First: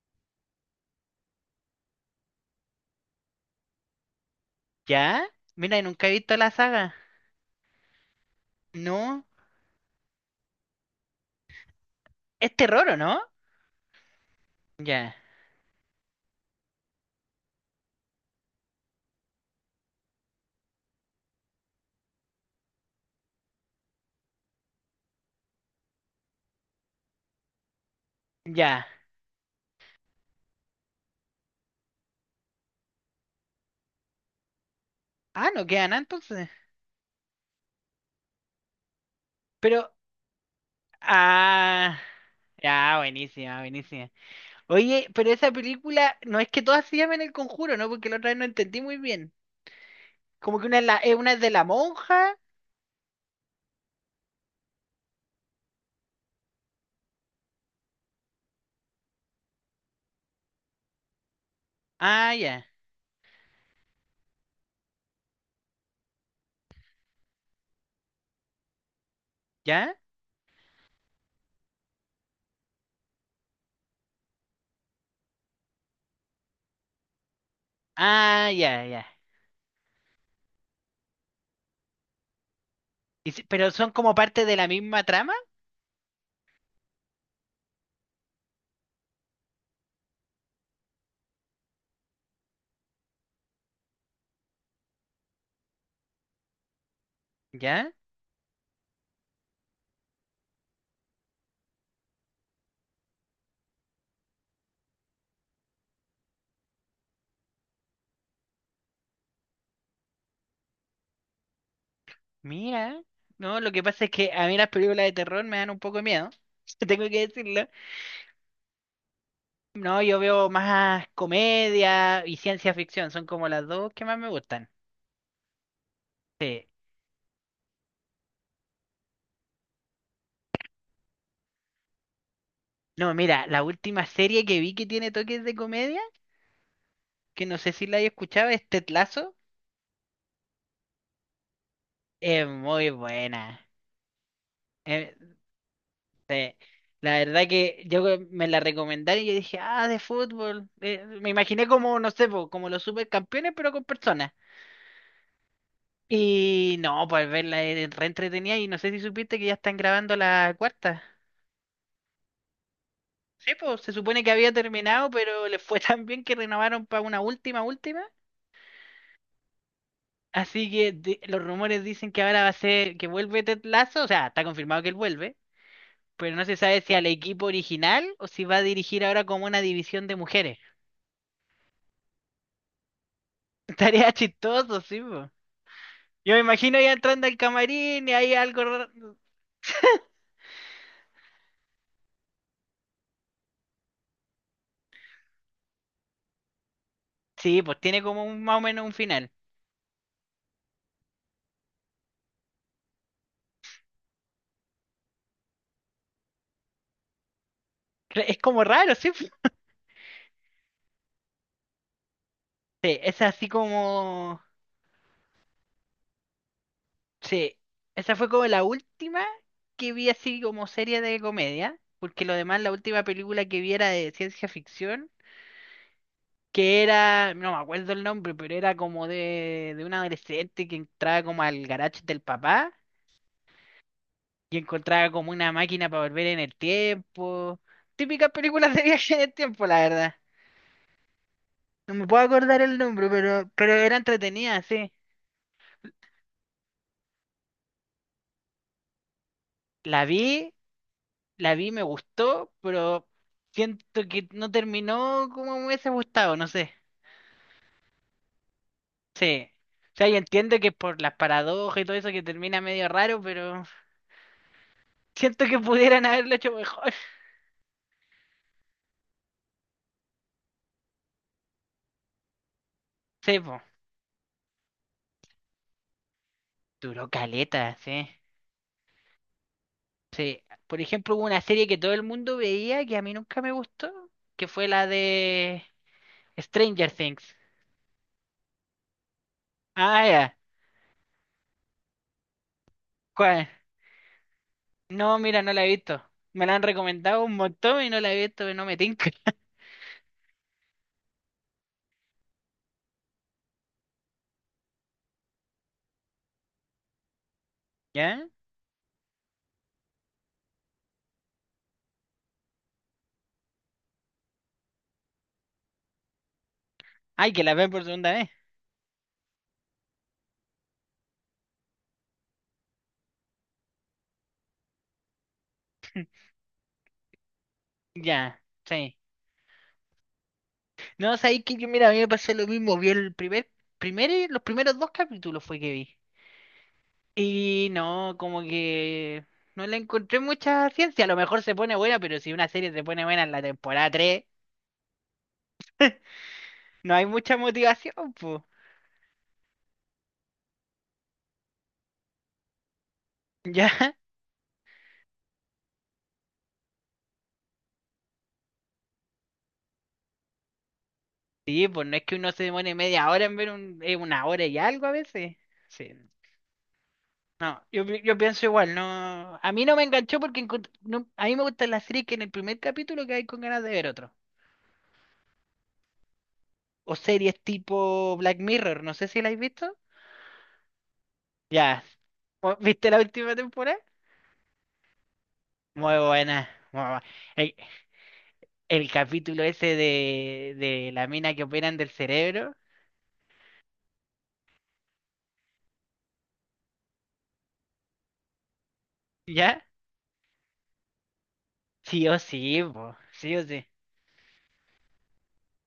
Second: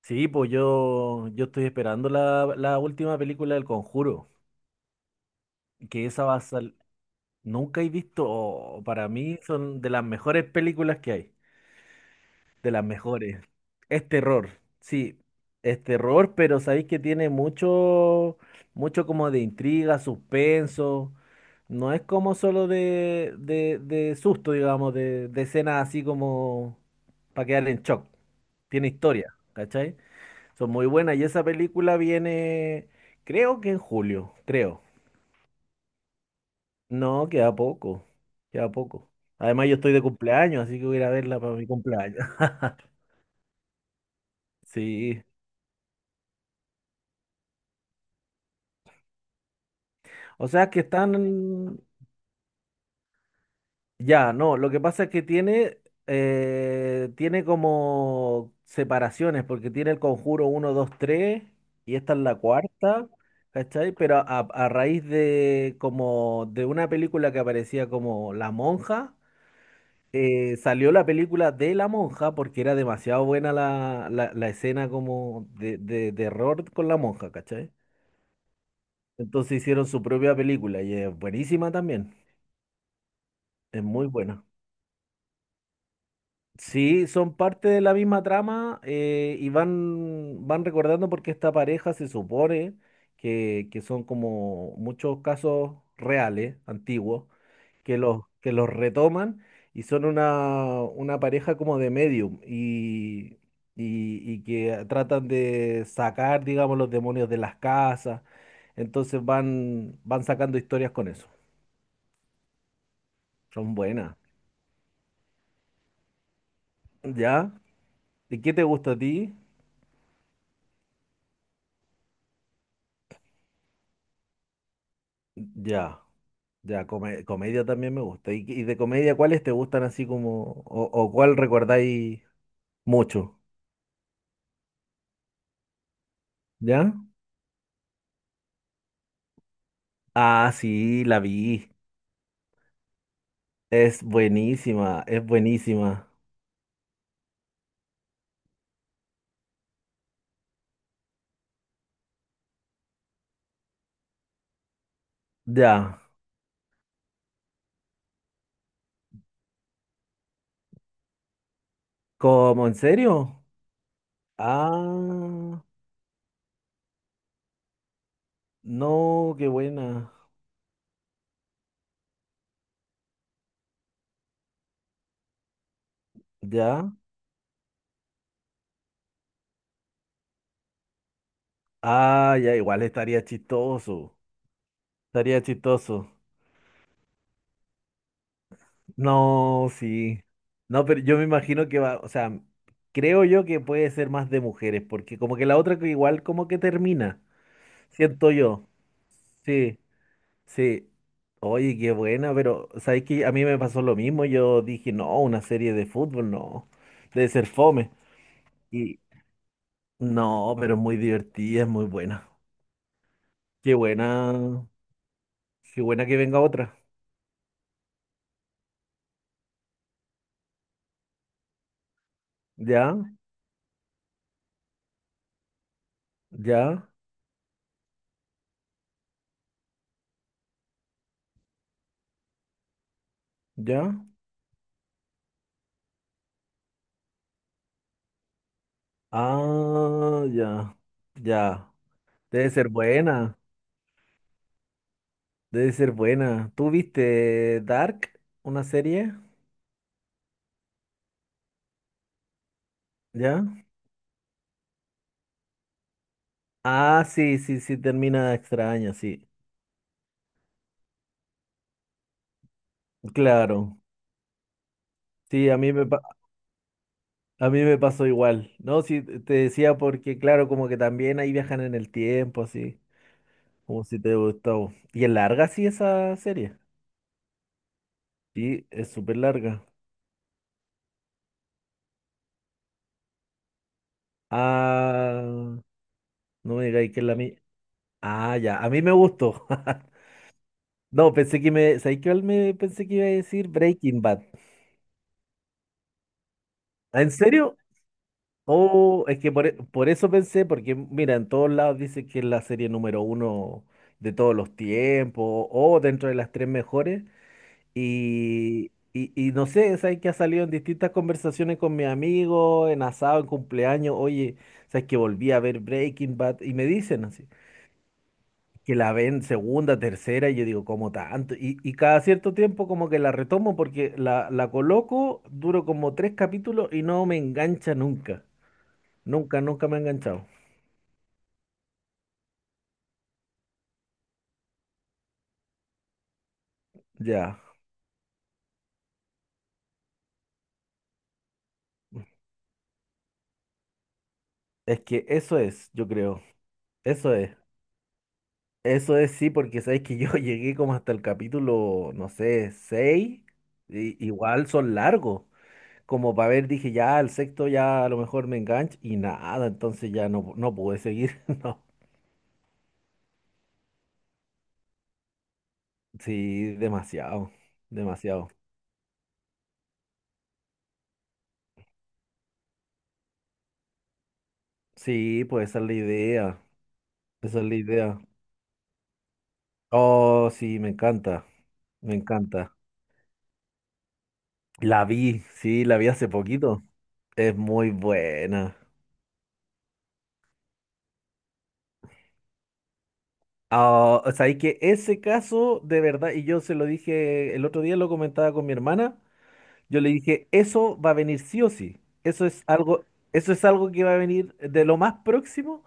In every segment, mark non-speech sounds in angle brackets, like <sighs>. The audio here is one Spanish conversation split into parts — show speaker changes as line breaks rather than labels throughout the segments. Sí, pues yo estoy esperando la última película del Conjuro,
¿Ya? Mira,
que
nunca he
esa
visto
va a
la
salir.
saga.
Nunca he visto, oh, para
No.
mí son de las mejores películas que hay,
Es
de las
terror, ¿o no?
mejores. Es terror,
Ya.
sí, es terror, pero sabéis que tiene mucho, mucho como de intriga, suspenso. No es como solo de susto, digamos, de escenas así como para quedar en shock.
Ya.
Tiene historia, ¿cachai? Son muy buenas. Y esa película viene, creo que en julio, creo.
Ah, no queda nada entonces.
No, queda poco, queda poco. Además, yo
Pero.
estoy de cumpleaños, así que voy a ir a verla para mi
Ah.
cumpleaños.
Ya,
<laughs>
buenísima, buenísima. Oye,
Sí.
pero esa película no es que todas se llamen El Conjuro, ¿no? Porque la otra vez no entendí muy bien.
O
Como que
sea,
una
que
es, una es de la
están.
monja.
Ya, no, lo que pasa es que tiene como separaciones, porque tiene el Conjuro uno 2 3 y esta es
Ah,
la
ya.
cuarta, ¿cachai? Pero a raíz de como de una película que aparecía como La Monja.
¿Ya?
Salió la película de la monja porque era demasiado buena la escena como de error con la monja, ¿cachai?
Ah, ya, ya.
Entonces hicieron su propia película y es buenísima también,
Pero
es
son
muy
como parte
buena.
de la misma trama.
Sí, son parte de la misma trama y van recordando porque esta pareja se supone que son como muchos casos reales, antiguos,
¿Ya?
que los retoman y son una pareja como de medium y que tratan de sacar, digamos, los demonios de las casas. Entonces van sacando historias con eso.
Mira. No, lo
Son
que pasa es
buenas.
que a mí las películas de terror me dan un poco de miedo. <laughs> Tengo que
¿Ya?
decirlo.
¿Y qué te gusta a ti?
No, yo veo más comedia y ciencia ficción, son como las dos que más me gustan.
Ya.
Sí.
Ya, comedia también me gusta. ¿Y de comedia cuáles te gustan así como, o cuál recordáis
No,
mucho?
mira, la última serie que vi que tiene toques de comedia,
¿Ya?
que no sé si la hay escuchado, es Ted Lasso,
Ah, sí, la vi.
es muy buena.
Es buenísima,
Eh,
es buenísima.
sí. La verdad que yo que me la recomendaron y yo dije, ah, de fútbol. Me imaginé como, no sé, po, como los supercampeones, pero con personas.
Ya.
Y no, pues verla es re entretenida y no sé si supiste que ya están grabando la cuarta.
¿Cómo? ¿En serio?
Sí, pues se supone que había terminado, pero le
Ah,
fue <laughs> tan bien que renovaron para una última, última.
no, qué buena.
Así que los rumores dicen que ahora va a ser que vuelve Ted Lasso, o sea, está confirmado que él vuelve, pero no se sabe
¿Ya?
si al equipo original o si va a dirigir ahora como una división de mujeres.
Ah, ya, igual estaría
<laughs> Estaría
chistoso.
chistoso, sí, pues.
Estaría chistoso.
Yo me imagino ya entrando al camarín y ahí algo raro.
No, sí. No, pero yo me imagino que va, o sea, creo yo que puede ser más de mujeres, porque como que la otra que igual como que termina,
Sí, pues tiene como
siento
un, más o
yo.
menos un final.
Sí, sí. Oye, qué buena, pero sabes que a mí me pasó lo mismo. Yo dije, no, una serie de fútbol, no, debe ser fome.
Es como raro,
Y
sí, po.
no, pero es muy divertida, es muy buena.
Sí, es así
Qué
como.
buena, qué buena que venga otra.
Sí, esa fue como la última que vi así como serie de comedia, porque lo demás, la
Ya,
última película que vi era de ciencia ficción, que
ya,
era, no me acuerdo el nombre, pero era como de, un adolescente que entraba como al garage del papá
ya.
y encontraba como una máquina para volver en el tiempo. Típicas películas de <laughs> viaje en el tiempo, la verdad.
Ah, ya, ya.
No me puedo
Debe
acordar
ser
el nombre,
buena,
pero era entretenida, sí.
debe ser buena. ¿Tú viste Dark, una serie?
La vi la vi, me gustó, pero
¿Ya?
siento que no terminó como me hubiese gustado, no sé.
Ah, sí, sí, sí, termina extraña, sí.
Sí. O sea, yo entiendo que por las paradojas y todo eso que termina medio raro,
Claro,
pero siento
sí, a
que
mí me, pa-
pudieran haberlo hecho mejor. <laughs>
a mí me pasó igual. No, sí, te decía porque, claro, como que también ahí viajan en el tiempo, así,
Sí, po.
como si te gustó. Y es larga, sí, esa serie.
Duró caleta, sí.
Sí, es súper larga.
Sí. Por ejemplo, hubo una serie que todo el mundo veía que a mí nunca me gustó, que fue la
Ah,
de
no me
Stranger
digáis que es la
Things.
mía. Ah, ya, a mí me gustó. <laughs>
Ah, ya.
No, pensé que me, ¿sabes qué? Me pensé que iba a
¿Cuál?
decir Breaking Bad.
No, mira, no la he visto. Me la han
Ah, ¿en
recomendado un
serio?
montón y no la he visto, no me
Oh,
tinca.
es que
<laughs>
por eso pensé, porque mira, en todos lados dice que es la serie número uno de todos los tiempos, o dentro de las tres mejores,
¿Ya?
y no sé, sabes que ha salido en distintas conversaciones con mis amigos, en asado, en cumpleaños, oye, sabes que volví a ver Breaking Bad, y me dicen así,
Ay, que la ven por segunda vez.
que la ven segunda, tercera, y yo digo, ¿cómo tanto? Y cada cierto tiempo como que la retomo porque la coloco, duro como tres capítulos y no me engancha nunca.
Ya, sí.
Nunca, nunca me ha enganchado.
No, sabéis que yo, mira, a mí me pasó lo mismo. Vi los primeros dos capítulos fue que vi.
Ya.
Y no, como que no le encontré mucha ciencia. A lo mejor se pone buena, pero si una serie se pone buena en la temporada 3
Es que eso es, yo creo.
no hay
Eso
mucha
es.
motivación, pues.
Eso es sí, porque sabes que yo <laughs> llegué como hasta el capítulo, no sé, seis
Ya. <laughs>
y igual son largos. Como para ver, dije, ya, el sexto ya a lo mejor me engancho. Y nada, entonces ya no pude seguir. <laughs> No.
Sí, pues no es que uno se demore media hora en ver una hora y algo a veces. Sí.
Sí, demasiado.
No, yo, yo
Demasiado.
pienso igual, no. A mí no me enganchó porque a mí me gustan las series que en el primer capítulo que hay con ganas de ver otro.
Sí, pues esa es la idea.
O series
Esa es la
tipo
idea.
Black Mirror, no sé si la habéis visto.
Oh, sí, me encanta.
Ya,
Me encanta.
¿viste la última temporada?
La vi, sí, la vi
Muy
hace
buena.
poquito. Es
El,
muy buena.
el capítulo ese de la mina que operan del cerebro,
Ah, o sea, y que ese caso, de verdad, y yo se lo dije el otro día, lo comentaba con mi hermana,
¿ya?
yo le dije, eso va a venir sí o sí.
Sí o sí, po,
Eso
sí o
es
sí.
algo que va a venir de lo más próximo,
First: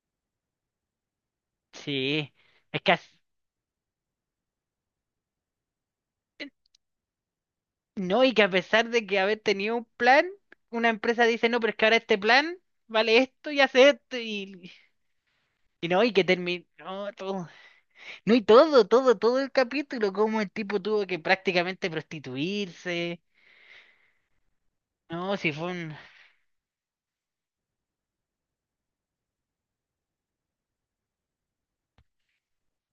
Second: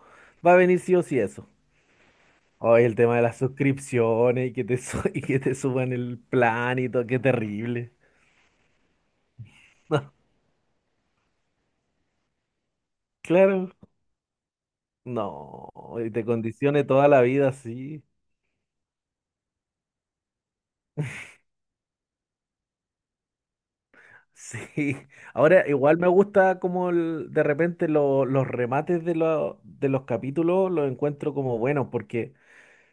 va a venir sí o sí eso.
Sí, es
Oye,
que
el tema de las suscripciones y <laughs> y que te suban el plan y todo, qué terrible.
no, y que a pesar de que haber tenido un
<laughs> No,
plan, una empresa dice, no, pero es que ahora este plan vale esto y
claro,
hace esto y,
no,
y no, y
y
que
te
terminó
condicione toda la
todo.
vida así.
No, y todo, todo, todo el capítulo, cómo el tipo tuvo que prácticamente prostituirse.
Sí,
No, si fue
ahora
un...
igual me gusta como de repente los remates de los capítulos los encuentro como buenos, porque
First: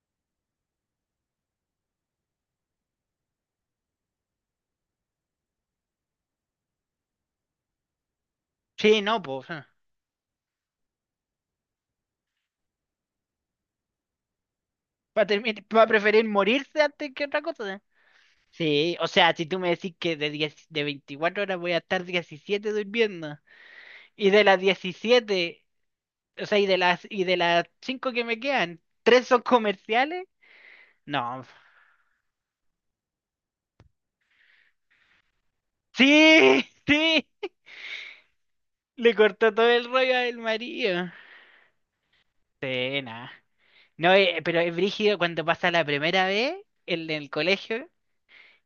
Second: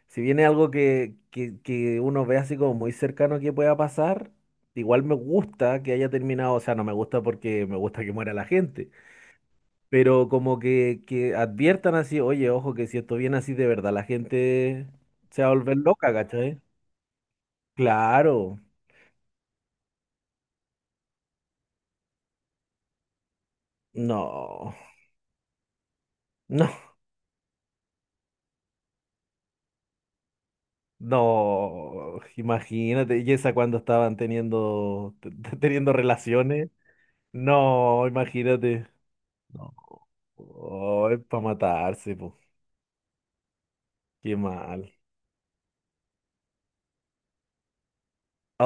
si viene algo que uno ve así como muy cercano que pueda pasar, igual me gusta que haya terminado, o sea, no me gusta porque me gusta que muera la gente,
Sí, no, pues. Va
pero como que adviertan así, oye, ojo, que si esto viene así de verdad, la gente
a,
se va a volver
a
loca,
preferir
¿cachai?
morirse antes que otra cosa.
Claro,
Sí, o sea, si tú me decís que 10 de 24 horas voy a estar 17 durmiendo, y de las
no,
17 o sea, y
<laughs> no,
de las, y de las 5 que me quedan, ¿tres son comerciales? No. <laughs>
no, imagínate, y esa cuando estaban teniendo teniendo
Sí,
relaciones.
sí,
No, imagínate.
le cortó todo
No.
el rollo al
Oh,
marido.
es para matarse, pues.
Sí, nada. No,
Qué
pero es
mal.
brígido cuando pasa la primera vez en el colegio,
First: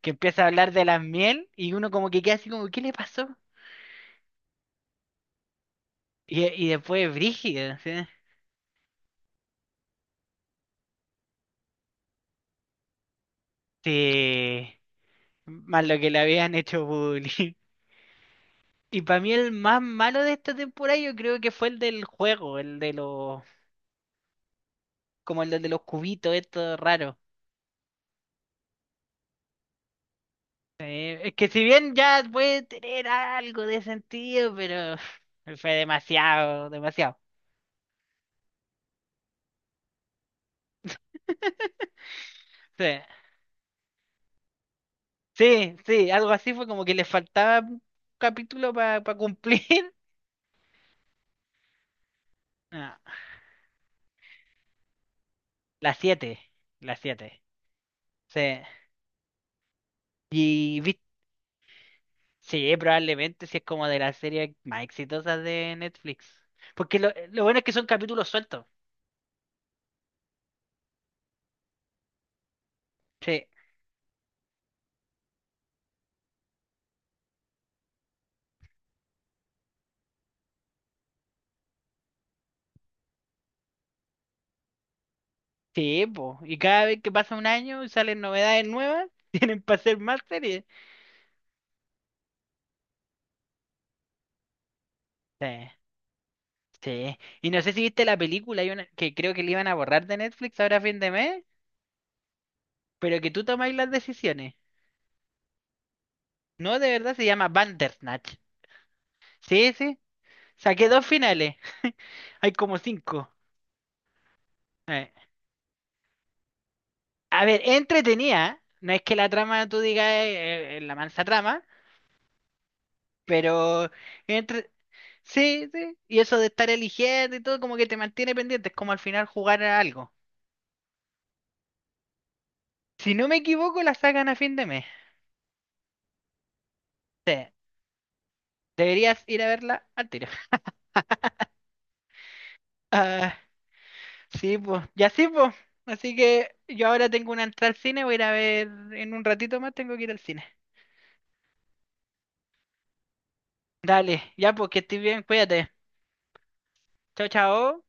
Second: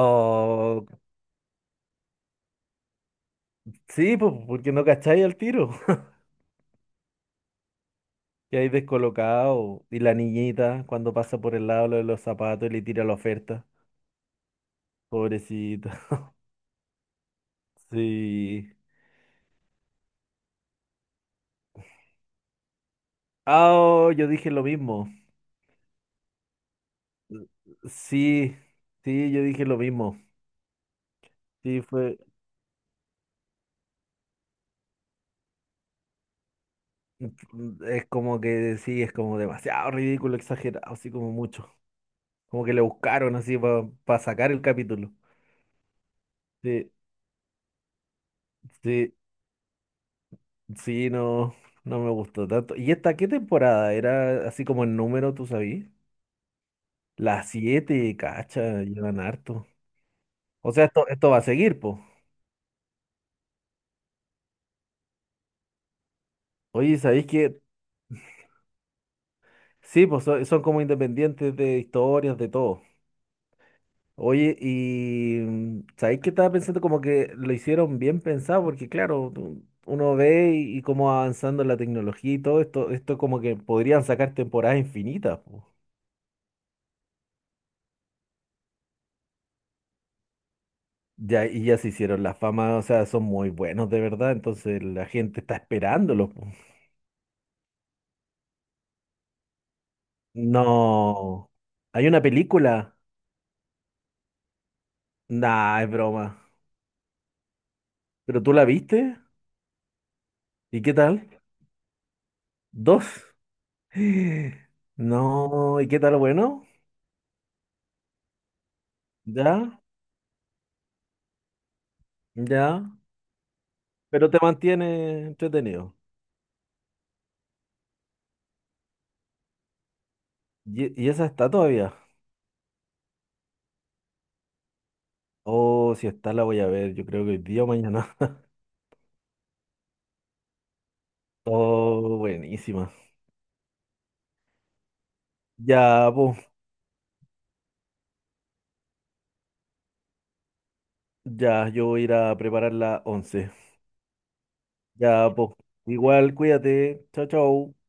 que empieza a hablar de las miel y uno como que queda así como, ¿qué le pasó?
sí, pues, porque no cacháis al tiro. <laughs>
Y después es brígido, ¿sí?
Y ahí descolocado. Y la niñita, cuando pasa por el lado lo de los zapatos y le tira la oferta.
Sí, más
Pobrecita.
lo que le
<laughs>
habían hecho bullying. <laughs>
Sí.
Y para mí el más malo de esta temporada yo creo que fue el del juego,
Ah, oh, yo dije lo mismo.
como el de los cubitos, esto raro.
Sí, sí, yo dije lo mismo.
Es que si
Sí,
bien
fue.
ya puede tener algo de sentido, pero <laughs> fue demasiado, demasiado.
Es como que sí, es como demasiado ridículo, exagerado, así como mucho. Como que le
Sí.
buscaron así para sacar el capítulo.
Sí, sí, algo así fue como
Sí,
que le faltaba un capítulo para
sí,
cumplir. <laughs>
sí, no, no me gustó tanto. ¿Y
Ah,
esta qué temporada? Era así como el número, tú sabías.
la 7, la 7.
Las siete,
Sí.
cacha, llevan harto. O
Y
sea,
vi-
esto va a seguir, po.
sí, probablemente si es como de las series más exitosas de Netflix. Porque
Oye,
lo,
¿sabéis
lo
que?
bueno es que son capítulos sueltos.
Sí, pues son como independientes de historias, de todo.
Sí,
Oye, y ¿sabéis que estaba pensando como que lo hicieron bien pensado? Porque claro, uno ve y cómo va avanzando la tecnología y todo esto como que podrían sacar temporadas infinitas, po.
sí, po. Y cada vez que pasa un año y salen novedades nuevas, <laughs> tienen para hacer más series.
Ya, y ya se hicieron la fama, o sea, son muy buenos de verdad, entonces la gente
Sí,
está esperándolos, po.
sí. Y no sé si viste la película, hay una que creo que le iban a borrar de Netflix ahora a fin de mes,
No, hay una película.
pero que tú tomáis las decisiones.
Nah, es broma.
No, de verdad se llama Bandersnatch.
¿Pero tú la viste?
Sí, sí.
¿Y
Saqué
qué
dos
tal?
finales. Hay como
¿Dos?
cinco.
<gasps> <sighs>
Eh,
No, ¿y qué tal? Bueno,
A ver, entretenida. No es que la trama tú
ya,
digas la mansa trama,
ya.
pero
Pero te
entre...
mantiene
Sí,
entretenido.
sí. Y eso de estar eligiendo y todo como que te mantiene pendiente. Es como al final jugar a algo.
¿Y esa está todavía?
Si no me equivoco, la sacan a fin de mes.
Oh, si está la voy a ver, yo creo que hoy
Sí.
día o mañana. <laughs>
Deberías ir a verla al tiro. <laughs>
Oh, buenísima.
Ah, sí, pues. Ya sí, pues.
Ya,
Así
pues,
que yo ahora tengo una entrada al cine. Voy a ir a ver en un ratito más. Tengo que ir al cine.
ya, yo voy a ir a preparar la once.
Dale, ya porque estoy bien,
Ya, pues,
cuídate.
igual, cuídate. Chao,
Chao,
chao.
chao.